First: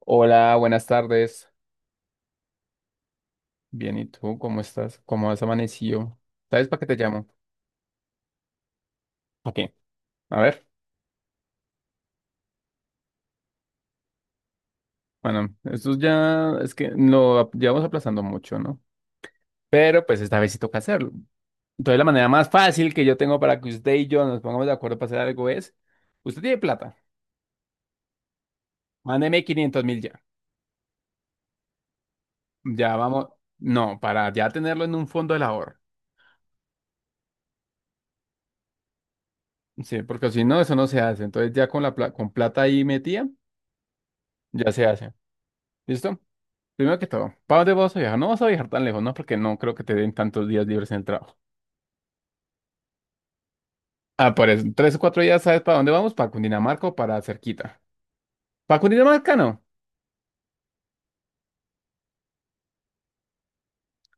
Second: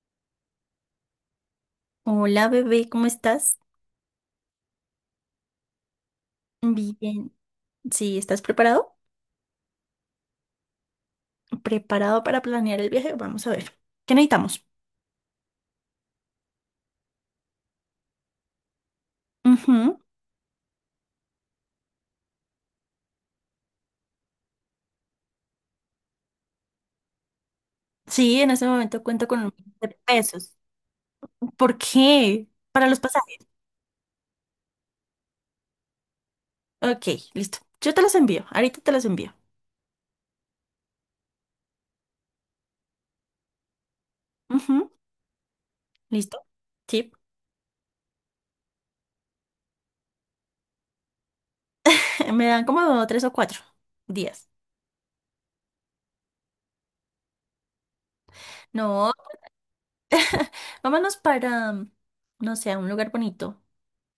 Hola, buenas tardes. Hola bebé, ¿cómo estás? Bien, ¿y tú cómo estás? ¿Cómo has amanecido? ¿Sabes para qué te llamo? Bien. Sí, ¿estás preparado? ¿Para qué? A ver, ¿Preparado para planear el viaje? Vamos a ver. ¿Qué necesitamos? bueno, esto ya es que lo llevamos aplazando mucho, ¿no? Ujú. Pero pues esta vez sí toca hacerlo. Entonces la manera más fácil que yo tengo para que usted y yo nos pongamos de acuerdo para hacer algo es, usted tiene plata, Sí, en este momento cuento con mándeme un millón quinientos de mil ya. pesos. ¿Por qué? Para Ya los vamos, pasajes. no, para ya tenerlo en un fondo del ahorro. Ok, listo. Yo te los envío. Ahorita te los envío. Sí, porque si no, eso no se hace. Entonces ya con plata ahí metida, ya se Ujú. hace. ¿Listo? ¿Listo? Primero que Sí. todo, ¿para dónde vas a viajar? No vas a viajar tan lejos, ¿no? Porque no creo que te den tantos días libres en el trabajo. Me dan como tres o cuatro Ah, por días. eso, 3 o 4 días, ¿sabes para dónde vamos? Para Cundinamarca o para cerquita. ¿Para No, Cundinamarca no? vámonos para, no sé, a un lugar bonito.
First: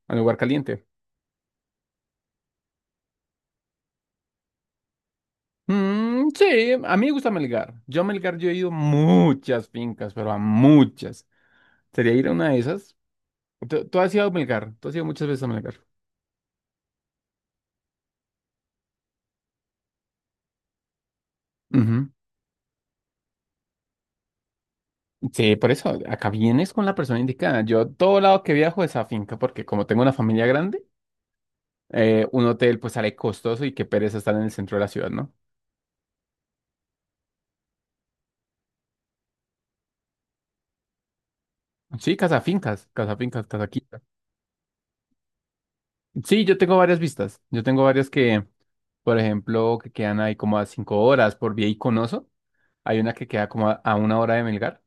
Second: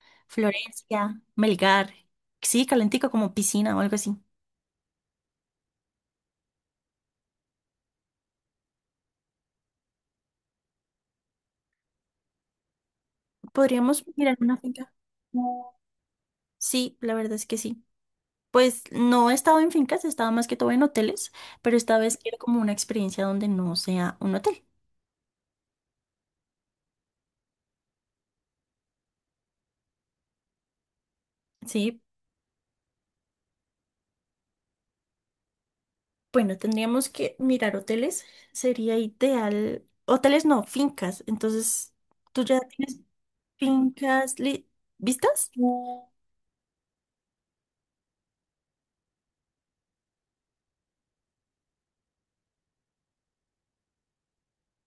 A un lugar caliente. Florencia, Melgar. Sí, calentico como piscina o algo así. Mm, sí, a mí me gusta Melgar. Yo a Melgar yo he ido muchas fincas, pero a muchas. ¿Sería ir a una de esas? ¿Tú Podríamos has ido a mirar una Melgar? ¿Tú finca. has ido muchas veces a Melgar? Sí, la verdad es que sí. Pues no he estado en fincas, he estado más que todo en hoteles, pero esta Ujú. vez quiero como una experiencia donde no sea un hotel. Sí, por eso, acá vienes con la persona indicada. Yo todo lado que viajo es a finca, porque como tengo una familia grande, Sí, un hotel pues sale costoso y qué pereza estar en el centro de la ciudad, ¿no? bueno, tendríamos que mirar hoteles, sería ideal. Hoteles no, fincas. Entonces, Sí, ¿tú ya casafincas, tienes casafincas, casaquita. fincas vistas? Mm, Sí, yo tengo varias vistas. Yo tengo varias que, por ejemplo, que quedan ahí como a 5 horas por Vía Iconoso. Hay una que queda como a una hora de Melgar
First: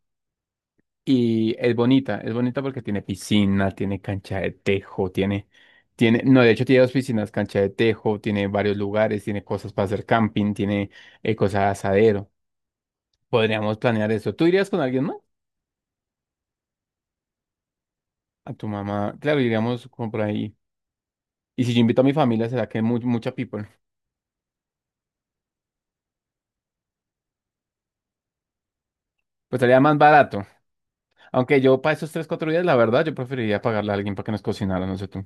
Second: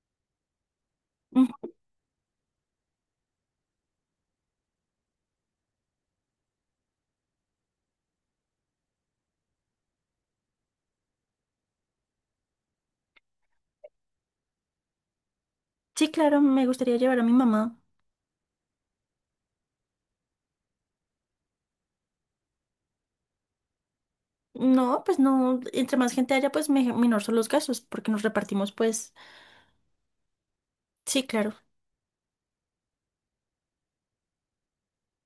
y es bonita porque tiene piscina, tiene cancha de tejo, tiene, tiene, no, de hecho tiene dos piscinas, cancha de tejo, tiene varios lugares, tiene cosas para hacer camping, tiene cosas de asadero. Podríamos planear eso. ¿Tú irías con alguien más? sí, claro, me gustaría llevar a mi mamá. A tu mamá. Claro, iríamos como por ahí. Y si yo invito a mi familia, será que mucha people. No, pues no, entre más gente haya, pues menor son los gastos, porque nos repartimos, pues, Pues estaría más barato. sí, claro. Aunque yo para esos tres, cuatro días, la verdad, yo preferiría pagarle a alguien para que nos cocinara, no sé tú.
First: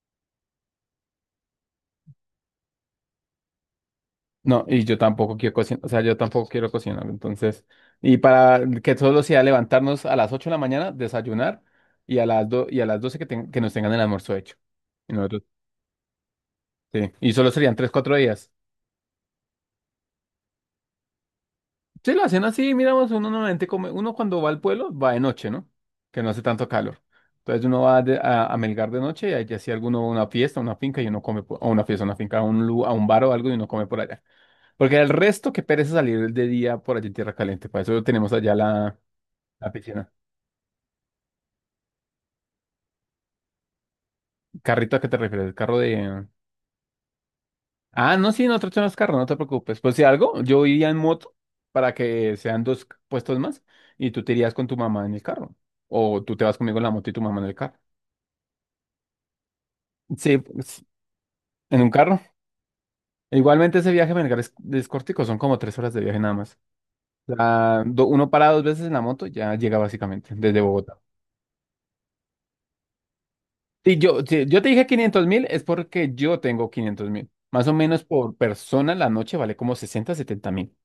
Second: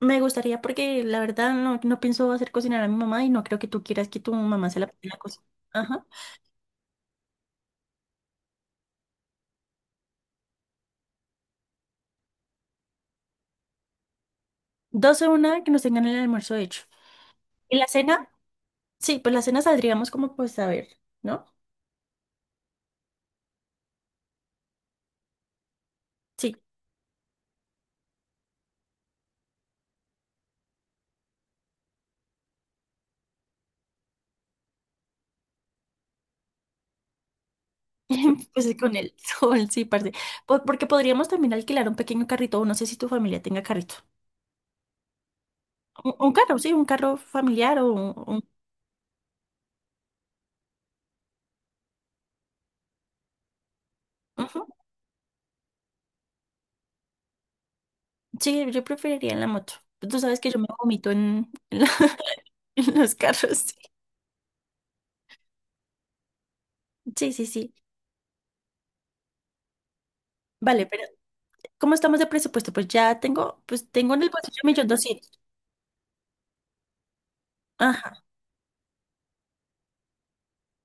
Me gustaría porque la verdad no, no pienso hacer cocinar a mi mamá y no creo que tú quieras que tu No, mamá se y la yo ponga a tampoco cocinar. quiero cocinar, o sea, Ajá. yo tampoco quiero cocinar, entonces. Y para que solo sea levantarnos a las 8 de la mañana, desayunar, y a las 12 que, que nos tengan el almuerzo hecho. Y Doce nosotros, una que nos tengan el almuerzo hecho. sí. Y solo serían ¿Y la tres, cuatro cena? días. Sí, pues la cena saldríamos como pues a ver, ¿no? Sí, la cena sí, miramos, uno normalmente come, uno cuando va al pueblo va de noche, ¿no? Que no hace Sí. tanto calor. Entonces uno va a Melgar de noche y allá si alguno va a una fiesta, una finca y uno come, o una fiesta, una finca, a un bar o algo y uno come por allá. Porque el resto que pereza salir de día por allá en Tierra Caliente, para eso tenemos allá Pues con la, el sol, la sí, piscina. parce. Porque podríamos también alquilar un pequeño carrito, o no sé si tu familia tenga carrito. ¿Carrito a qué te refieres? ¿El carro Un, de...? un carro, sí, un carro familiar o Ah, no, un- sí, nosotros tenemos carro, no te preocupes. Pues si algo, yo iría en moto para que sean dos puestos más y tú te irías ujú. con tu mamá en el carro. O tú te vas conmigo en la moto y tu mamá en el carro. Sí, yo preferiría la moto. Tú Sí, sabes que yo me pues, vomito en un carro. en los E carros. Igualmente ese viaje me es cortico, son como 3 horas de viaje nada más. Sí, O sí, sí. Sí. sea, uno para dos veces en la moto, ya llega básicamente desde Vale, Bogotá. pero... ¿Cómo estamos de presupuesto? Pues ya tengo, pues Sí, tengo en el si bolsillo yo te un dije millón quinientos doscientos. mil, es porque yo tengo 500.000. Más o menos Ajá. por persona la noche vale como 60 70 mil.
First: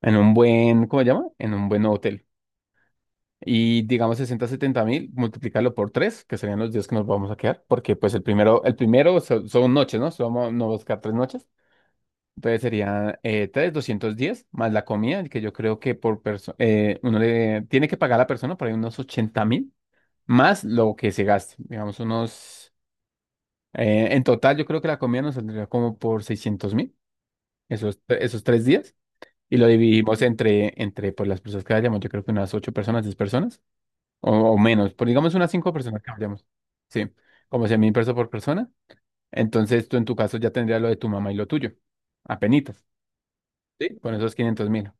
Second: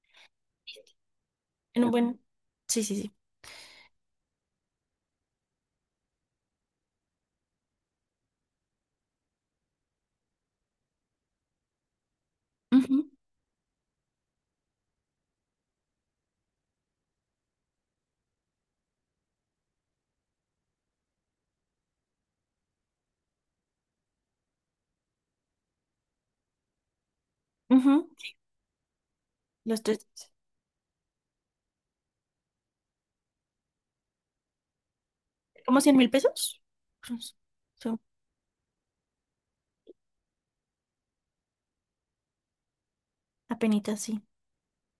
En un buen, ¿cómo se llama? En un En buen un buen. hotel. Sí, sí, sí. Y digamos 60 70 mil, multiplicarlo por tres, que serían los días que nos vamos a quedar, porque pues el primero son noches, ¿no? Somos, no vamos a quedar 3 noches. Entonces Ujú, serían doscientos 210 más la comida, que yo creo que por persona, uno le tiene que pagar a la persona por ahí unos 80.000, más lo que se gaste. Digamos, unos. En total, yo creo que la comida nos saldría como por 600.000, esos, ujú. esos tres días, y lo Los tres. dividimos entre, entre pues, las personas que vayamos. Yo creo que unas 8 personas, 10 personas, o menos, por digamos unas 5 ¿Como cien personas que mil vayamos. pesos? Sí, Pues, como cien mil son pesos por persona. Entonces tú en tu caso ya tendrías lo de tu mamá y lo tuyo, apenitas. Sí, apenitas, con sí. esos 500.000.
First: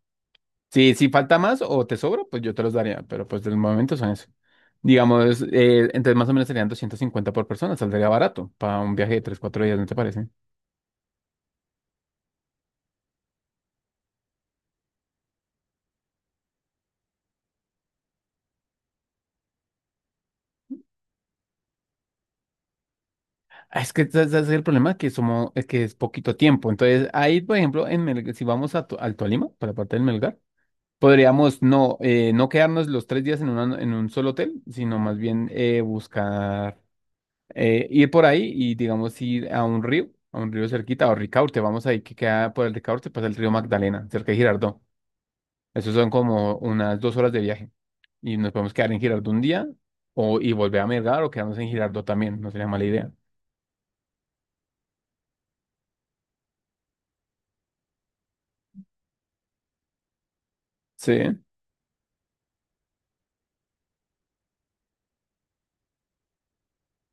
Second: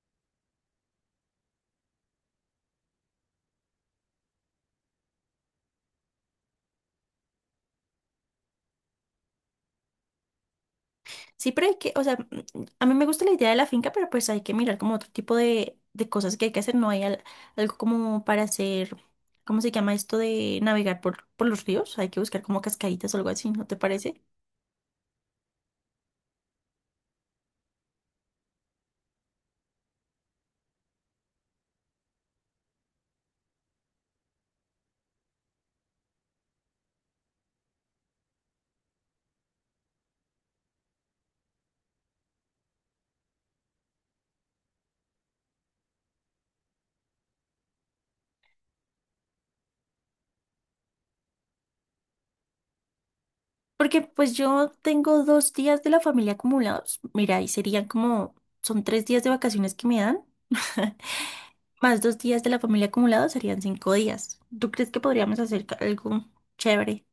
si, falta más o te sobra, pues yo te los daría, pero pues del momento son eso. Digamos, entonces más o menos serían 250 por persona, saldría barato para un viaje de 3 4 días, ¿no te parece? Sí, pero hay que, o sea, a mí me gusta la idea de la finca, pero pues hay que mirar como otro tipo de cosas que hay que hacer. No hay algo como para hacer, ¿cómo se llama esto de navegar por los ríos? Hay que buscar como cascaditas o algo así, ¿no te Ah, es que parece? ese es el problema, que somos, es que es poquito tiempo. Entonces, ahí, por ejemplo, si vamos al Tolima, para la parte del Melgar, podríamos no quedarnos los tres días en un solo hotel, sino más bien buscar. Ir por ahí y, digamos, ir a un río cerquita, o Ricaurte, vamos ahí que queda por el Ricaurte, pasa el río Magdalena, cerca de Girardot. Eso son como unas 2 horas de viaje. Y nos podemos quedar en Girardot un día, o y volver a Melgar, o quedarnos en Girardot también, no sería mala idea. Porque pues yo tengo 2 días de la familia acumulados. Mira, y serían como, son 3 días de vacaciones que me dan, Sí. más 2 días de la familia acumulados serían 5 días. ¿Tú crees que podríamos hacer algo chévere?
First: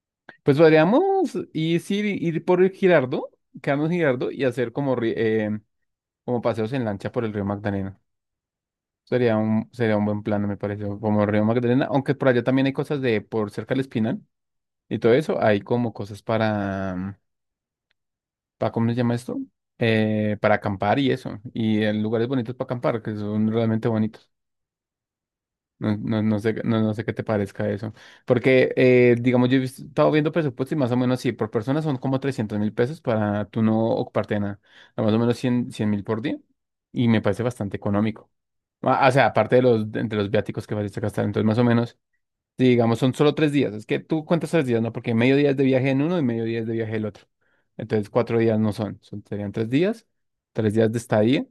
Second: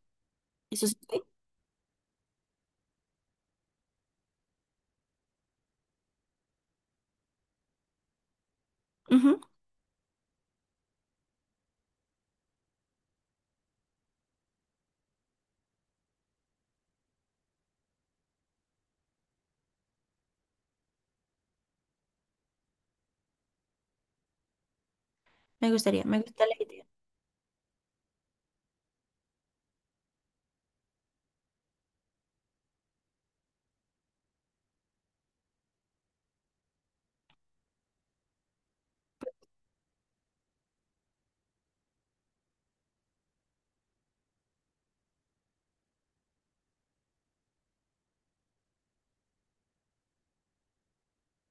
Pues Eso sí. Sí. podríamos ir, sí, ir por el Girardot, quedarnos en Girardot y hacer como paseos en lancha por el río Magdalena. Ujú. Sería un buen plan, me parece, como el río Magdalena, aunque por allá también hay cosas de por cerca del Espinal y todo eso, hay como cosas para ¿cómo se llama esto? Para acampar y eso, y en lugares bonitos para acampar, que son realmente bonitos. Me No, gustaría, me no, no gusta sé, la no, idea. no sé qué te parezca eso. Porque, digamos, yo he estado viendo presupuestos y más o menos, sí, por persona son como 300.000 pesos para tú no ocuparte de nada. Más o menos 100.000 por día. Y me parece bastante económico. Ah, o sea, aparte de los, entre los viáticos que vas a gastar. Entonces, más o menos, sí, digamos, son solo tres días. Es que tú cuentas tres días, ¿no? Porque medio día es de viaje en uno y medio día es de viaje el otro. Entonces, cuatro días no son. Serían tres días de estadía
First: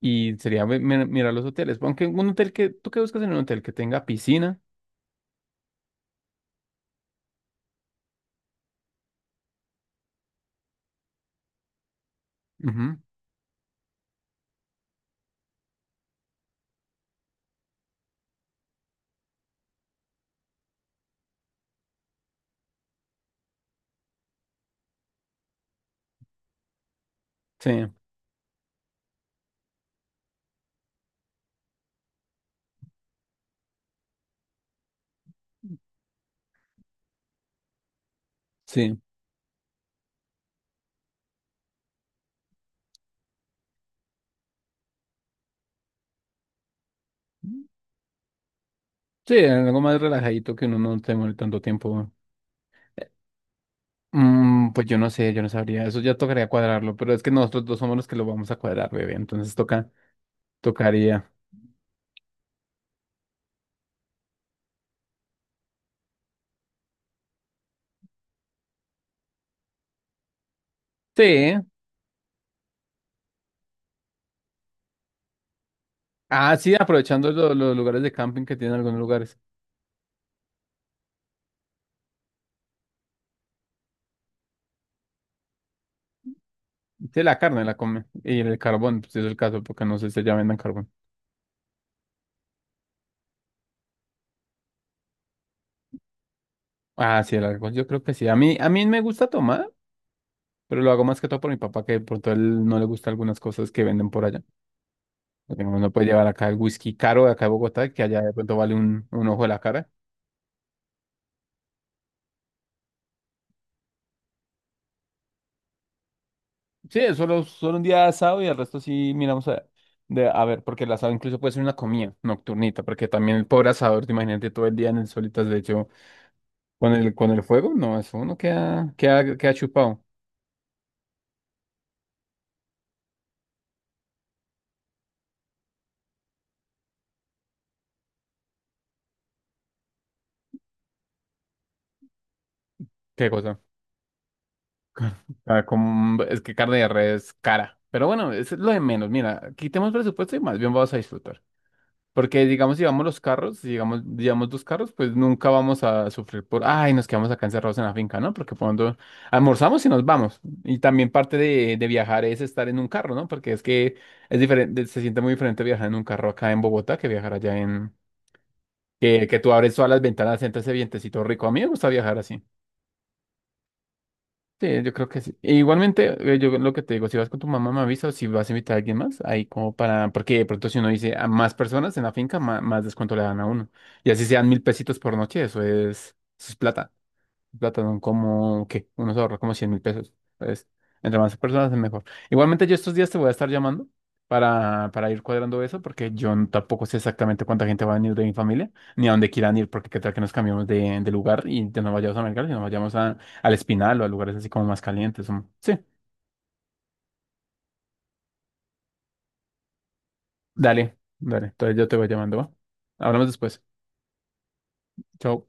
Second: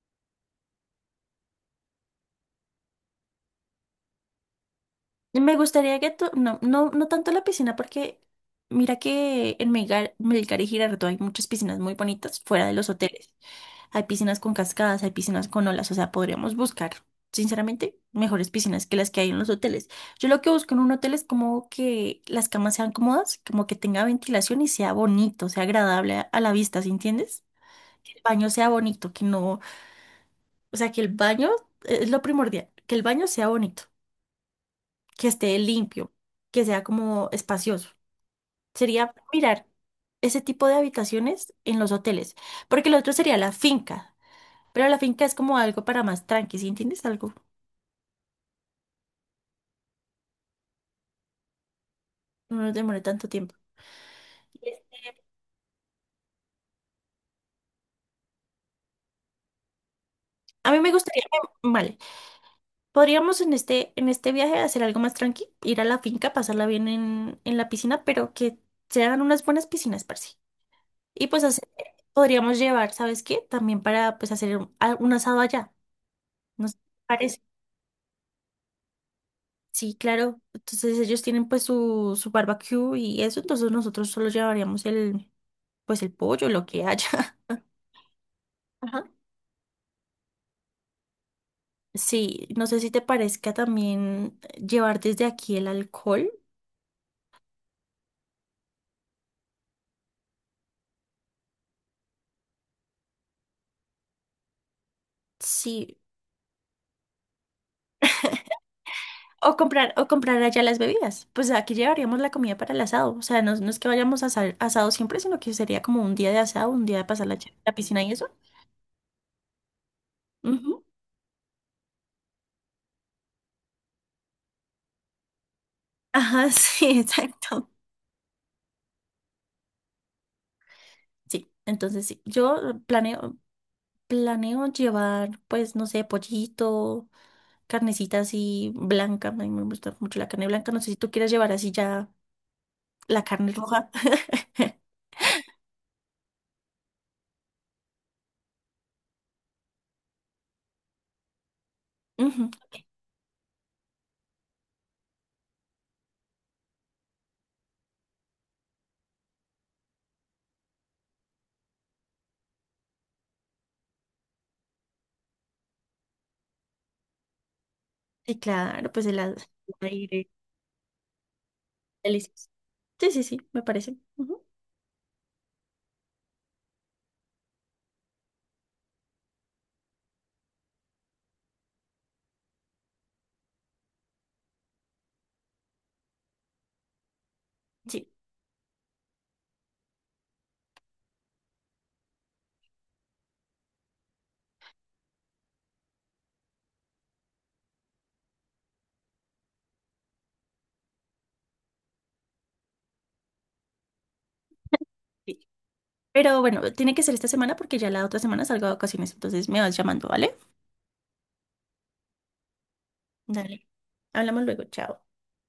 y sería mirar los hoteles. Aunque un hotel que, ¿tú qué buscas en un hotel? Que tenga piscina. Y me gustaría que tú, no, no, no tanto la piscina porque mira que en Melgar, Melgar y Girardot hay muchas piscinas muy bonitas fuera de los Ujú. hoteles. Hay piscinas con cascadas, hay piscinas con olas, o sea, podríamos buscar, sinceramente, mejores piscinas que las que hay en los hoteles. Yo lo que busco en un hotel es como que las camas sean cómodas, como que tenga ventilación y sea bonito, sea agradable a la vista, ¿sí entiendes? Sí, Que el baño sea bonito, que no, o sea, que el baño es lo primordial, que el baño sea bonito, que esté limpio, que sea como espacioso. sí. Sería mirar ese tipo de habitaciones en los hoteles, porque lo otro sería la finca. Pero la finca es como algo para más tranqui, ¿sí entiendes algo? Sí, algo más relajadito que uno no tenga tanto tiempo. No nos demore Eh, tanto tiempo. Pues yo no sé, yo no sabría. Eso ya tocaría cuadrarlo, pero es que nosotros dos somos los que lo vamos a cuadrar, bebé. Entonces toca, A mí me gustaría, tocaría. vale, podríamos en este viaje hacer algo más tranqui, ir a la finca, pasarla bien en la piscina, pero que sean unas buenas piscinas, parce. Y pues Sí, hacer- podríamos llevar, ¿sabes qué? También para pues hacer un asado allá, ah, ¿no sí, sé qué te aprovechando parece? Los lugares de camping que tienen algunos lugares. Sí, claro. Entonces ellos tienen pues su barbecue y eso, entonces nosotros solo llevaríamos el, pues el pollo, lo que Sí, haya. la carne la come. Y el carbón, Ajá. pues es el caso, porque no sé si ya vendan carbón. Sí, no sé si te parezca también llevar desde aquí el alcohol. Ah, sí, el alcohol, yo creo que sí. A mí me gusta tomar, pero lo hago más que todo por mi papá, que por todo él no le gusta algunas cosas que venden por allá. Porque uno Sí. puede llevar acá el whisky caro de acá de Bogotá, que allá de pronto vale un ojo de la cara. O comprar allá las bebidas. Pues aquí llevaríamos la comida para el asado. O sea, no, no es que vayamos a asado siempre, sino que sería como un día de asado, un día de Sí, pasar la, solo, ch- la solo un día de piscina y eso. asado y el resto sí miramos a, de, a ver, porque Ujú. el asado incluso puede ser una comida nocturnita, porque también el pobre asador, te imagínate todo el día en el solitas de hecho. Ajá, Con sí, el, con el exacto. fuego, no, eso uno queda, queda, queda chupado. Sí, entonces sí, yo planeo, planeo llevar, pues, no sé, pollito, carnecita así blanca. A mí me gusta mucho la carne blanca. No sé si tú quieres llevar así ya la Qué carne cosa. roja. Ah, es que carne de res es cara. Pero bueno, es lo de menos. Mira, quitemos presupuesto y más bien vamos a disfrutar. Porque Ujú. digamos, si vamos los carros, si digamos, llevamos dos carros, pues nunca vamos a sufrir por, ay, nos quedamos acá encerrados en la finca, ¿no? Porque cuando almorzamos y nos vamos. Y también parte de viajar es estar en un carro, ¿no? Porque es que es diferente, se siente muy diferente viajar en un carro acá en Bogotá que viajar allá en, Sí, claro, pues el, a- que el tú abres todas las aire ventanas, sientes ese vientecito rico. A mí me gusta viajar así. delicioso. Sí, sí, sí, me parece. Ujú. Sí, yo creo que sí. E igualmente, yo lo que te digo, si vas con tu mamá, me avisa o si vas a invitar a alguien más, ahí como para, porque de pronto si uno dice a más personas en la finca, más, descuento le dan a uno. Y así sean 1.000 pesitos por noche, eso es plata plátano Sí, como, ¿qué? Uno se ahorra como 100.000 pesos. Entonces, entre más personas es mejor. Igualmente yo estos días te voy a estar llamando para ir cuadrando eso, porque yo tampoco sé exactamente cuánta gente va a venir de mi familia, ni a dónde quieran ir, porque qué tal que nos cambiamos de lugar y ya no vayamos a Melgar, sino vayamos al Espinal o a lugares así como más calientes. sí. Sí, Pero bueno, tiene que ser esta semana porque ya la otra semana salgo de vacaciones, entonces me vas llamando, ¿vale? dale, dale. Entonces yo te voy llamando, ¿va? Hablamos después. Dale. Hablamos luego, chao. Chao.